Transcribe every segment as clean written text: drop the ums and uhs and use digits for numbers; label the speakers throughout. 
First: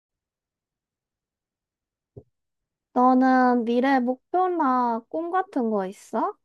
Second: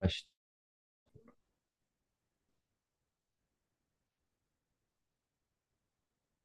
Speaker 1: 아시-
Speaker 2: 너는 미래 목표나 꿈 같은 거 있어?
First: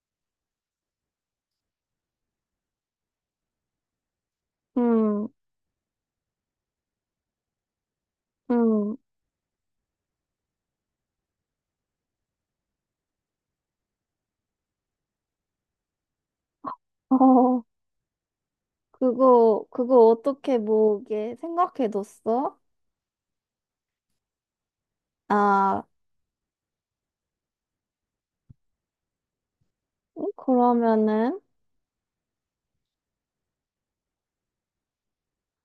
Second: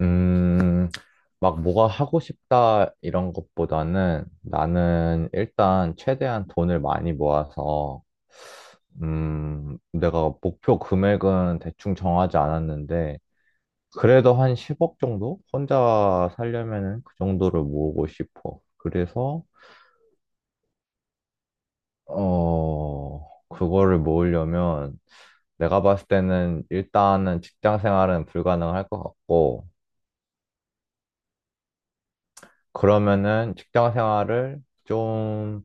Speaker 1: 음, 막 뭐가 하고 싶다 이런 것보다는
Speaker 2: 음,
Speaker 1: 나는 일단 최대한 돈을 많이 모아서,
Speaker 2: 음,
Speaker 1: 내가 목표 금액은 대충 정하지 않았는데, 그래도 한 10억 정도? 혼자 살려면은 그 정도를
Speaker 2: 어,
Speaker 1: 모으고 싶어. 그래서,
Speaker 2: 그거 어떻게 뭐게 생각해뒀어?
Speaker 1: 그거를 모으려면 내가
Speaker 2: 아,
Speaker 1: 봤을 때는 일단은 직장 생활은 불가능할 것 같고,
Speaker 2: 그러면은,
Speaker 1: 그러면은 직장 생활을 좀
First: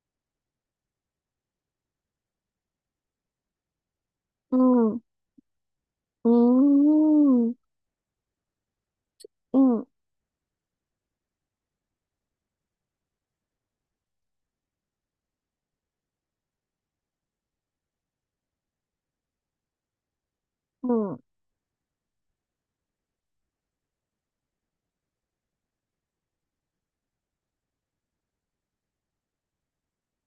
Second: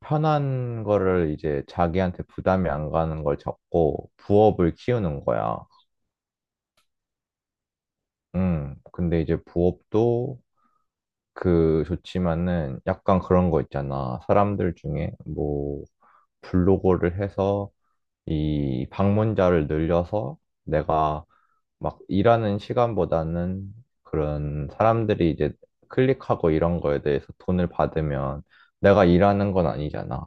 Speaker 1: 편한 거를 이제 자기한테 부담이 안 가는 걸 잡고 부업을
Speaker 2: 음,
Speaker 1: 키우는 거야.
Speaker 2: 음,
Speaker 1: 근데 이제
Speaker 2: 음,
Speaker 1: 부업도 그 좋지만은 약간 그런 거 있잖아. 사람들 중에 뭐 블로거를 해서 이 방문자를 늘려서
Speaker 2: 음,
Speaker 1: 내가 막 일하는 시간보다는 그런 사람들이 이제 클릭하고 이런 거에 대해서 돈을 받으면 내가 일하는 건 아니잖아.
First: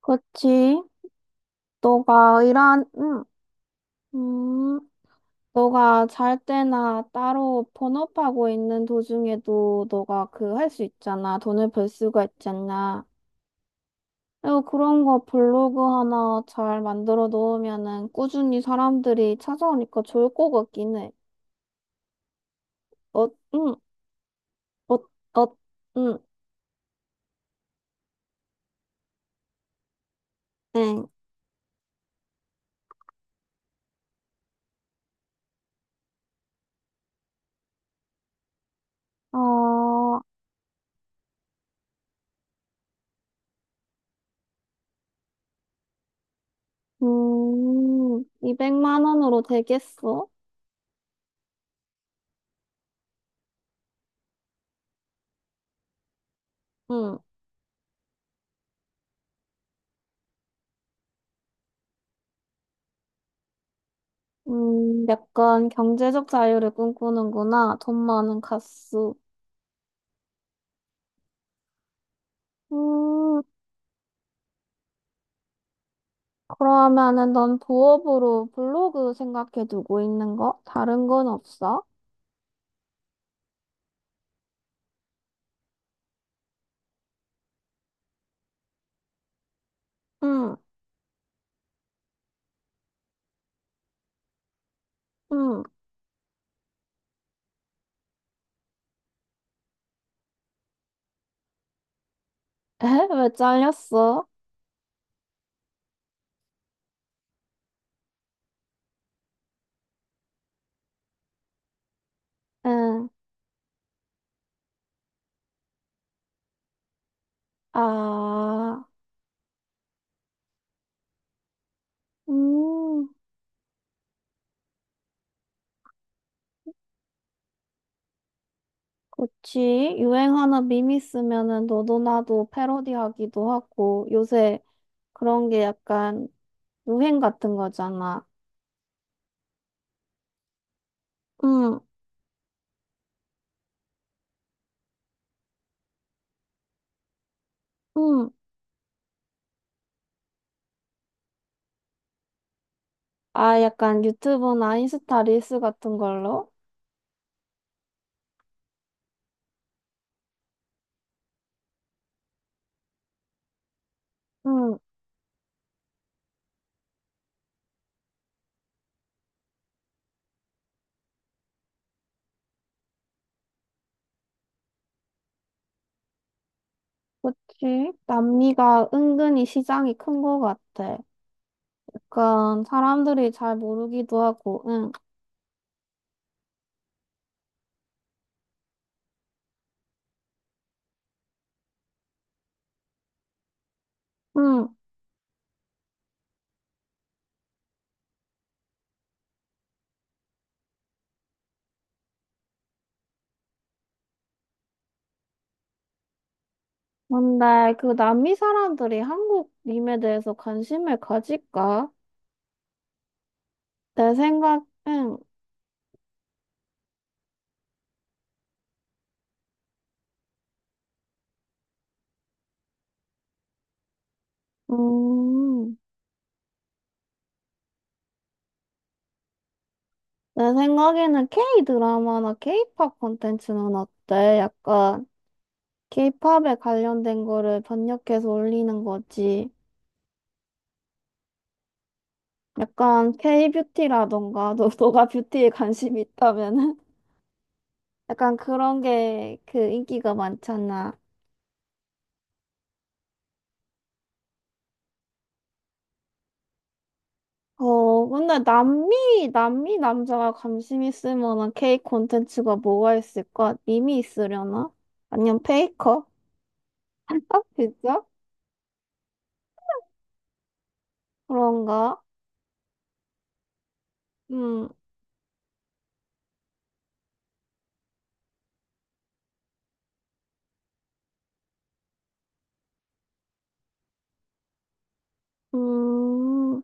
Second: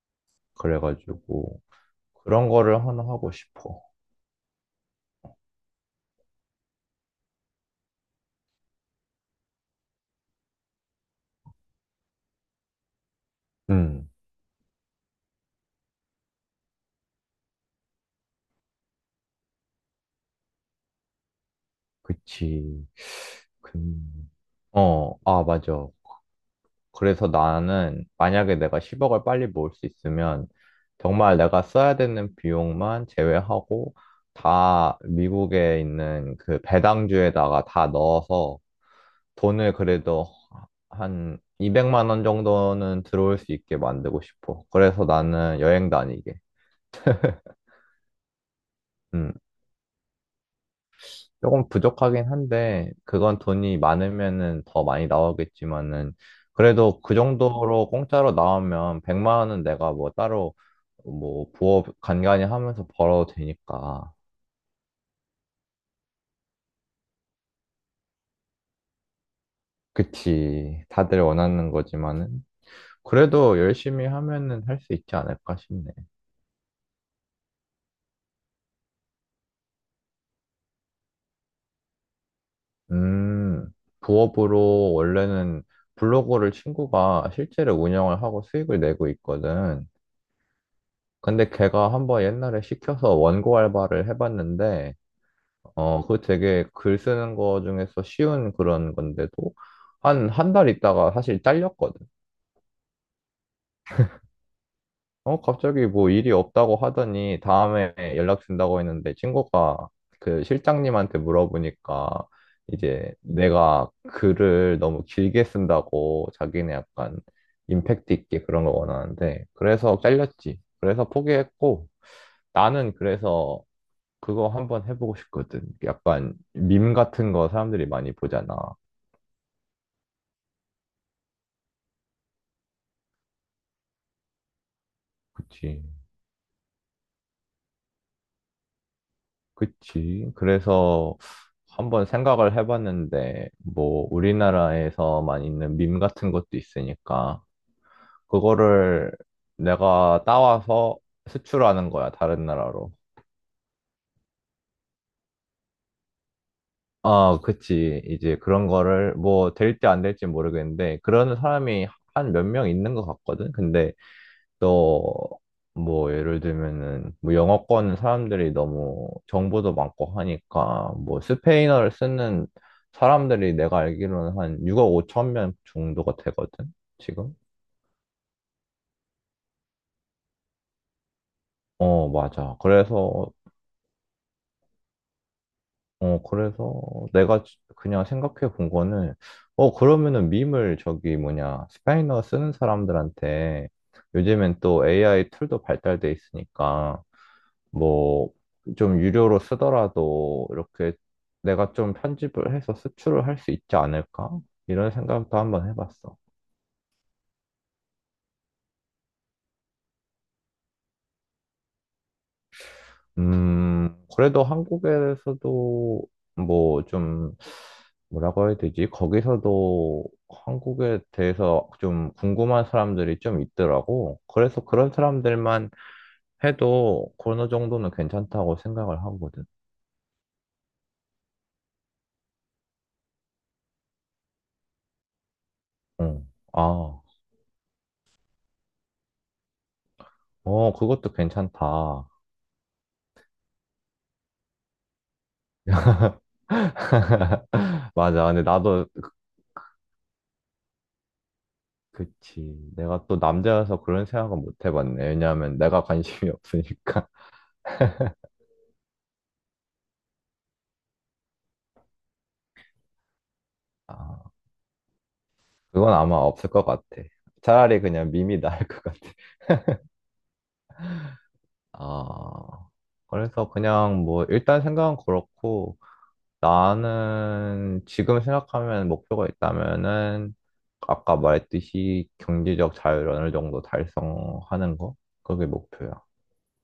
Speaker 2: 그치.
Speaker 1: 그래가지고
Speaker 2: 너가
Speaker 1: 그런
Speaker 2: 일한,
Speaker 1: 거를 하나
Speaker 2: 음,
Speaker 1: 하고 싶어.
Speaker 2: 음, 너가 잘 때나 따로 본업하고 있는 도중에도 너가 그 할 수 있잖아. 돈을 벌 수가 있잖아.
Speaker 1: 음,
Speaker 2: 어, 그런 거 블로그 하나 잘 만들어 놓으면은 꾸준히 사람들이 찾아오니까 좋을 것 같긴 해.
Speaker 1: 그치.
Speaker 2: 어, 응,
Speaker 1: 그
Speaker 2: 어,
Speaker 1: 아,
Speaker 2: 어,
Speaker 1: 맞아.
Speaker 2: 응,
Speaker 1: 그래서 나는 만약에 내가 10억을 빨리 모을 수 있으면
Speaker 2: 응.
Speaker 1: 정말 내가 써야 되는 비용만 제외하고 다 미국에 있는 그 배당주에다가 다 넣어서 돈을
Speaker 2: 어,
Speaker 1: 그래도 한 200만 원 정도는 들어올 수 있게 만들고 싶어. 그래서 나는 여행 다니게.
Speaker 2: 200만
Speaker 1: 음.
Speaker 2: 원으로 되겠어?
Speaker 1: 조금 부족하긴 한데, 그건 돈이 많으면은 더 많이 나오겠지만은, 그래도 그
Speaker 2: 응,
Speaker 1: 정도로 공짜로 나오면 100만 원은 내가 뭐 따로 뭐 부업 간간히 하면서 벌어도 되니까.
Speaker 2: 약간 경제적 자유를 꿈꾸는구나. 돈 많은 가수.
Speaker 1: 그치. 다들 원하는 거지만은.
Speaker 2: 음,
Speaker 1: 그래도 열심히 하면은 할 수 있지 않을까 싶네.
Speaker 2: 그러면은 넌 부업으로 블로그 생각해 두고 있는 거? 다른 건 없어?
Speaker 1: 음, 부업으로 원래는 블로그를 친구가 실제로 운영을 하고 수익을 내고 있거든.
Speaker 2: 응,
Speaker 1: 근데 걔가 한번 옛날에 시켜서 원고 알바를 해봤는데,
Speaker 2: 응.
Speaker 1: 어, 그거 되게 글 쓰는 거 중에서 쉬운 그런 건데도 한 달 있다가 사실 잘렸거든.
Speaker 2: 에? 왜 잘렸어?
Speaker 1: 어, 갑자기 뭐 일이 없다고 하더니 다음에 연락 준다고 했는데 친구가 그 실장님한테 물어보니까
Speaker 2: 응,
Speaker 1: 이제 내가 글을 너무 길게 쓴다고 자기는 약간 임팩트 있게 그런 걸
Speaker 2: 아,
Speaker 1: 원하는데 그래서 잘렸지. 그래서 포기했고 나는
Speaker 2: 음,
Speaker 1: 그래서 그거 한번 해보고 싶거든. 약간 밈 같은 거 사람들이 많이 보잖아.
Speaker 2: 그치. 유행하는 밈이 있으면은 너도 나도 패러디하기도 하고, 요새 그런 게
Speaker 1: 그치,
Speaker 2: 약간 유행 같은 거잖아.
Speaker 1: 그치. 그래서
Speaker 2: 응,
Speaker 1: 한번 생각을 해봤는데, 뭐, 우리나라에서만 있는 밈 같은 것도 있으니까,
Speaker 2: 응.
Speaker 1: 그거를 내가 따와서 수출하는 거야, 다른 나라로.
Speaker 2: 아, 약간 유튜브나 인스타 릴스 같은 걸로?
Speaker 1: 아, 그치. 이제 그런 거를 뭐, 될지 안 될지 모르겠는데, 그런 사람이 한 몇 명 있는 것 같거든? 근데
Speaker 2: 응,
Speaker 1: 또 뭐 예를 들면은 뭐 영어권 사람들이 너무 정보도 많고 하니까 뭐 스페인어를 쓰는 사람들이 내가 알기로는 한 6억 5천 명 정도가 되거든 지금.
Speaker 2: 그치. 남미가 은근히 시장이 큰 거 같아.
Speaker 1: 어, 맞아.
Speaker 2: 약간
Speaker 1: 그래서
Speaker 2: 사람들이 잘 모르기도 하고, 응,
Speaker 1: 어 그래서 내가 그냥 생각해 본 거는 어 그러면은 밈을 저기 뭐냐 스페인어 쓰는 사람들한테 요즘엔
Speaker 2: 응.
Speaker 1: 또 AI 툴도 발달돼 있으니까 뭐 좀 유료로 쓰더라도 이렇게 내가 좀 편집을 해서 수출을 할 수 있지 않을까? 이런 생각도 한번 해봤어.
Speaker 2: 근데 그 남미 사람들이 한국 밈에 대해서 관심을 가질까? 내
Speaker 1: 그래도
Speaker 2: 생각엔,
Speaker 1: 한국에서도 뭐 좀 뭐라고 해야 되지? 거기서도 한국에 대해서 좀 궁금한 사람들이 좀 있더라고. 그래서 그런 사람들만
Speaker 2: 음,
Speaker 1: 해도 어느 정도는 괜찮다고 생각을 하거든.
Speaker 2: 내 생각에는 K 드라마나 K 팝 콘텐츠는 어때? 약간 K
Speaker 1: 응.
Speaker 2: 팝에
Speaker 1: 아,
Speaker 2: 관련된 거를 번역해서 올리는 거지.
Speaker 1: 그것도 괜찮다.
Speaker 2: 약간 K 뷰티라던가, 너가 뷰티에 관심이 있다면은?
Speaker 1: 맞아.
Speaker 2: 약간
Speaker 1: 근데
Speaker 2: 그런
Speaker 1: 나도
Speaker 2: 게 그 인기가 많잖아.
Speaker 1: 그치. 내가 또 남자여서 그런 생각은 못 해봤네. 왜냐하면 내가 관심이 없으니까.
Speaker 2: 어, 근데 남미 남자가 관심 있을 만한 K 콘텐츠가 뭐가 있을까? 님이
Speaker 1: 아,
Speaker 2: 있으려나? 아니면
Speaker 1: 그건
Speaker 2: 페이커?
Speaker 1: 아마 없을 것 같아. 차라리
Speaker 2: 진짜?
Speaker 1: 그냥 밈이 나을 것 같아.
Speaker 2: 그런가?
Speaker 1: 아, 그래서 그냥 뭐 일단
Speaker 2: 음,
Speaker 1: 생각은 그렇고 나는 지금 생각하면 목표가 있다면은 아까 말했듯이 경제적 자유를 어느 정도 달성하는 거? 그게 목표야.
Speaker 2: 음,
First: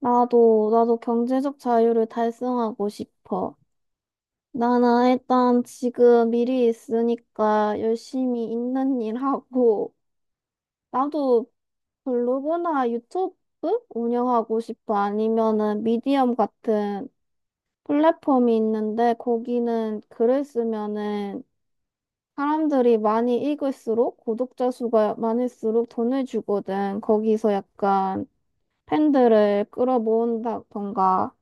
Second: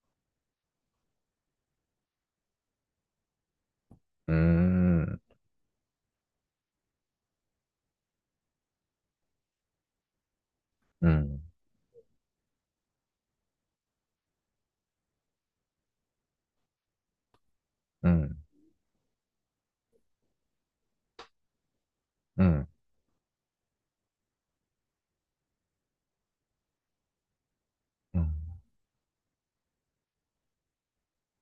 Speaker 2: 나도 경제적 자유를 달성하고 싶어. 나는
Speaker 1: 음,
Speaker 2: 일단 지금 미리 있으니까 열심히 있는 일 하고,
Speaker 1: 음,
Speaker 2: 나도 블로그나 유튜브 운영하고 싶어. 아니면은 미디엄 같은
Speaker 1: 음,
Speaker 2: 플랫폼이 있는데, 거기는 글을 쓰면은
Speaker 1: 음,
Speaker 2: 사람들이 많이 읽을수록, 구독자 수가 많을수록 돈을 주거든. 거기서 약간
Speaker 1: 음.
Speaker 2: 팬들을 끌어모은다던가.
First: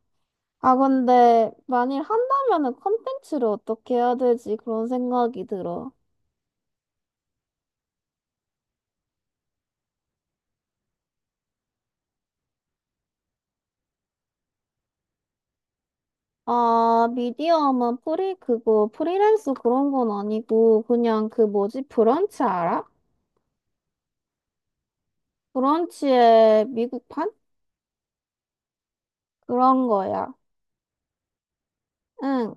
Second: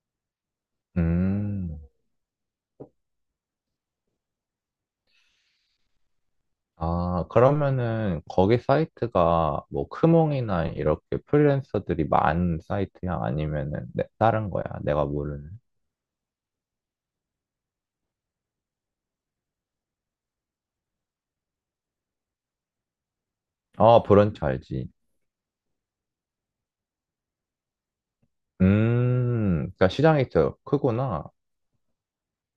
Speaker 2: 아, 근데
Speaker 1: 음,
Speaker 2: 만일 한다면은 콘텐츠를 어떻게 해야 되지? 그런 생각이 들어.
Speaker 1: 아, 그러면은 거기 사이트가 뭐 크몽이나 이렇게 프리랜서들이 많은 사이트야? 아니면은 다른 거야? 내가 모르는.
Speaker 2: 아, 프리랜서 그런 건 아니고, 그냥 그 뭐지, 브런치 알아?
Speaker 1: 어, 브런치 알지.
Speaker 2: 브런치의 미국판? 그런
Speaker 1: 그러니까 시장이
Speaker 2: 거야.
Speaker 1: 더 크구나.
Speaker 2: 응.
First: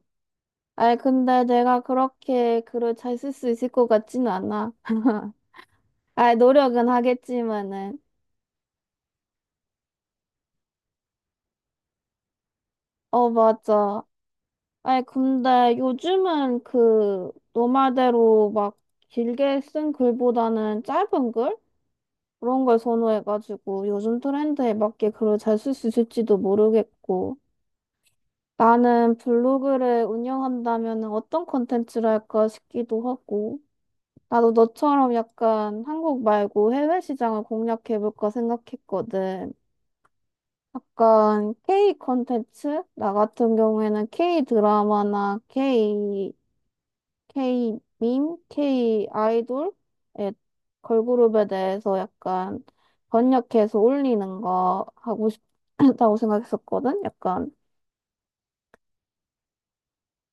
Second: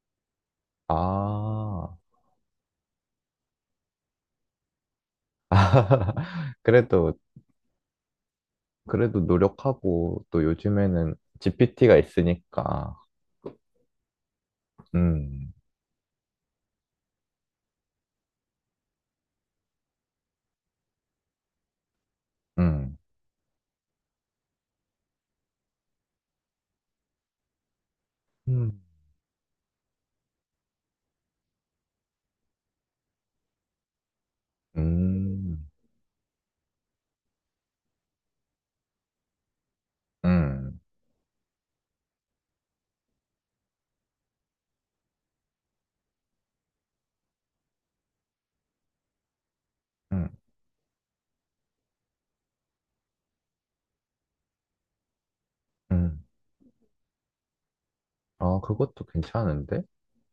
Speaker 2: 아이, 근데 내가
Speaker 1: 아,
Speaker 2: 그렇게 글을 잘 쓸 수 있을 것 같지는 않아. 아이, 노력은
Speaker 1: 그래도,
Speaker 2: 하겠지만은.
Speaker 1: 그래도 노력하고 또 요즘에는 GPT가 있으니까.
Speaker 2: 어, 맞아. 아니,
Speaker 1: 음,
Speaker 2: 근데 요즘은 그, 너 말대로 막 길게 쓴 글보다는 짧은 글? 그런 걸
Speaker 1: 음,
Speaker 2: 선호해가지고 요즘 트렌드에 맞게 글을 잘 쓸 수 있을지도 모르겠고.
Speaker 1: 음,
Speaker 2: 나는 블로그를 운영한다면 어떤 콘텐츠를 할까 싶기도 하고. 나도 너처럼
Speaker 1: 음,
Speaker 2: 약간 한국 말고 해외 시장을 공략해볼까 생각했거든.
Speaker 1: 음,
Speaker 2: 약간 K 콘텐츠? 나 같은 경우에는 K 밈, K 아이돌의
Speaker 1: 음,
Speaker 2: 걸그룹에 대해서 약간 번역해서 올리는 거 하고 싶다고
Speaker 1: 음.
Speaker 2: 생각했었거든.
Speaker 1: 아, 그것도 괜찮은데?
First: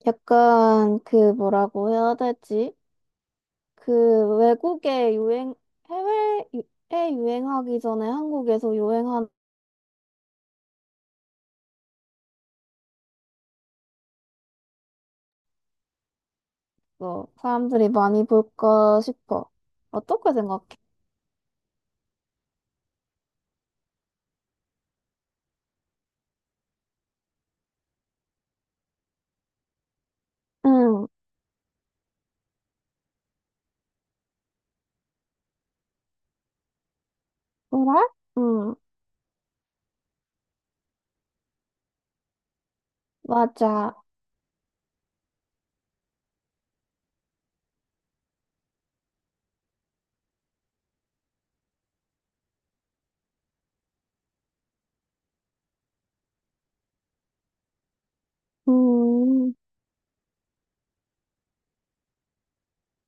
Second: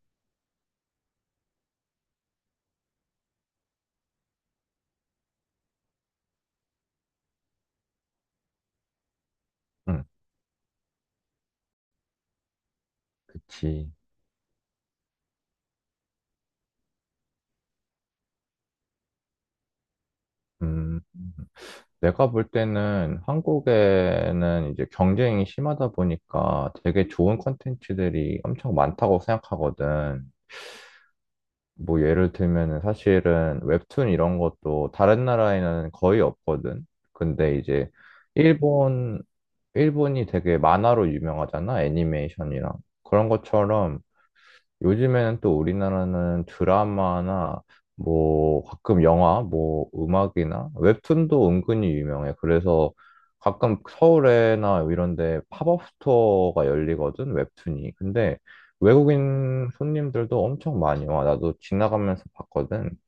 Speaker 2: 약간 그 뭐라고 해야 되지? 그 외국에 유행 해외에 유- 에 유행하기 전에 한국에서 유행하는
Speaker 1: 음 그치.
Speaker 2: 거 사람들이 많이 볼까 싶어. 어떻게 생각해?
Speaker 1: 음, 내가 볼 때는 한국에는 이제 경쟁이 심하다 보니까 되게 좋은 콘텐츠들이 엄청 많다고 생각하거든.
Speaker 2: 응,
Speaker 1: 뭐 예를 들면은 사실은 웹툰 이런 것도 다른 나라에는 거의 없거든. 근데 이제
Speaker 2: 그래? 응,
Speaker 1: 일본, 일본이 되게 만화로 유명하잖아. 애니메이션이랑. 그런
Speaker 2: 맞아.
Speaker 1: 것처럼 요즘에는 또 우리나라는 드라마나 뭐 가끔 영화, 뭐 음악이나 웹툰도 은근히 유명해. 그래서 가끔 서울에나 이런 데 팝업 스토어가 열리거든, 웹툰이. 근데
Speaker 2: 음.
Speaker 1: 외국인 손님들도 엄청 많이 와. 나도 지나가면서 봤거든.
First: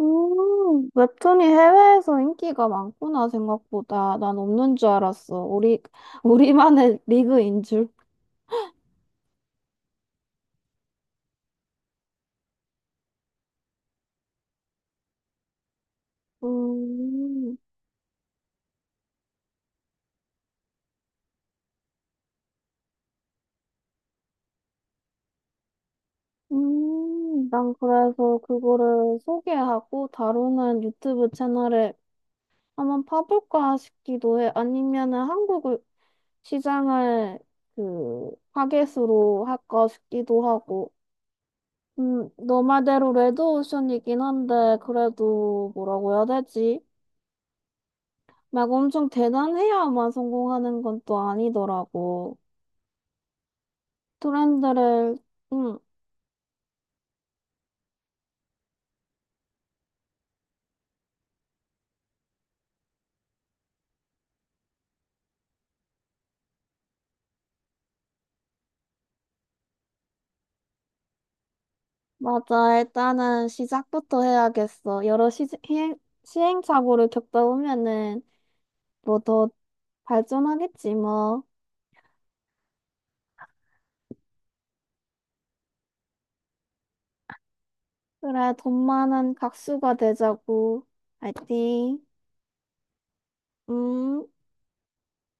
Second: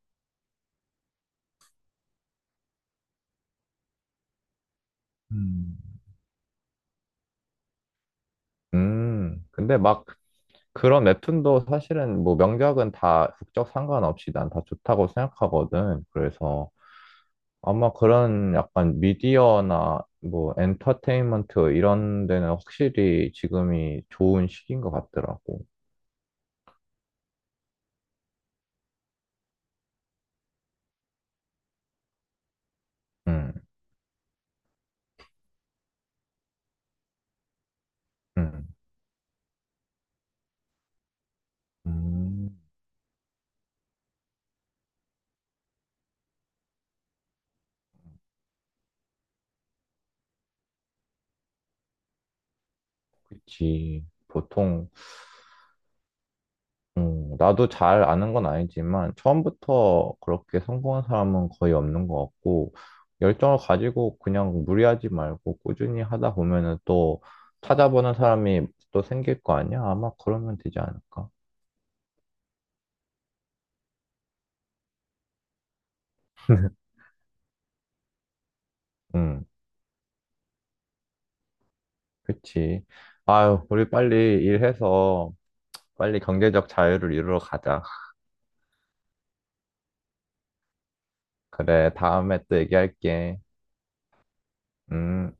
Speaker 2: 웹툰이 해외에서 인기가 많구나, 생각보다. 난 없는 줄 알았어.
Speaker 1: 음.
Speaker 2: 우리, 우리만의 리그인 줄.
Speaker 1: 근데 막 그런 웹툰도 사실은 뭐 명작은 다 국적 상관없이 난 다 좋다고 생각하거든. 그래서
Speaker 2: 음,
Speaker 1: 아마 그런 약간 미디어나 뭐 엔터테인먼트 이런 데는 확실히 지금이 좋은 시기인 것 같더라고.
Speaker 2: 난 그래서 그거를 소개하고 다루는 유튜브 채널에 한번
Speaker 1: 응,
Speaker 2: 파볼까 싶기도 해. 아니면은 한국 시장을 그,
Speaker 1: 응.
Speaker 2: 타겟으로 할까 싶기도 하고.
Speaker 1: 음,
Speaker 2: 너 말대로 레드오션이긴 한데, 그래도 뭐라고 해야 되지? 막 엄청 대단해야만 성공하는 건 또 아니더라고.
Speaker 1: 그치. 보통,
Speaker 2: 트렌드를, 응
Speaker 1: 나도 잘 아는 건 아니지만 처음부터 그렇게 성공한 사람은 거의 없는 것 같고 열정을 가지고 그냥 무리하지 말고 꾸준히 하다 보면은 또 찾아보는 사람이 또 생길 거 아니야? 아마 그러면 되지 않을까?
Speaker 2: 맞아. 일단은 시작부터 해야겠어. 여러 시행착오를 겪다 보면은 뭐
Speaker 1: 응.
Speaker 2: 더 발전하겠지, 뭐.
Speaker 1: 그치. 아유, 우리 빨리 일해서 빨리 경제적 자유를 이루러 가자.
Speaker 2: 그래, 돈 많은 각수가 되자고.
Speaker 1: 그래,
Speaker 2: 화이팅.
Speaker 1: 다음에 또 얘기할게.
Speaker 2: 음.
Speaker 1: 음.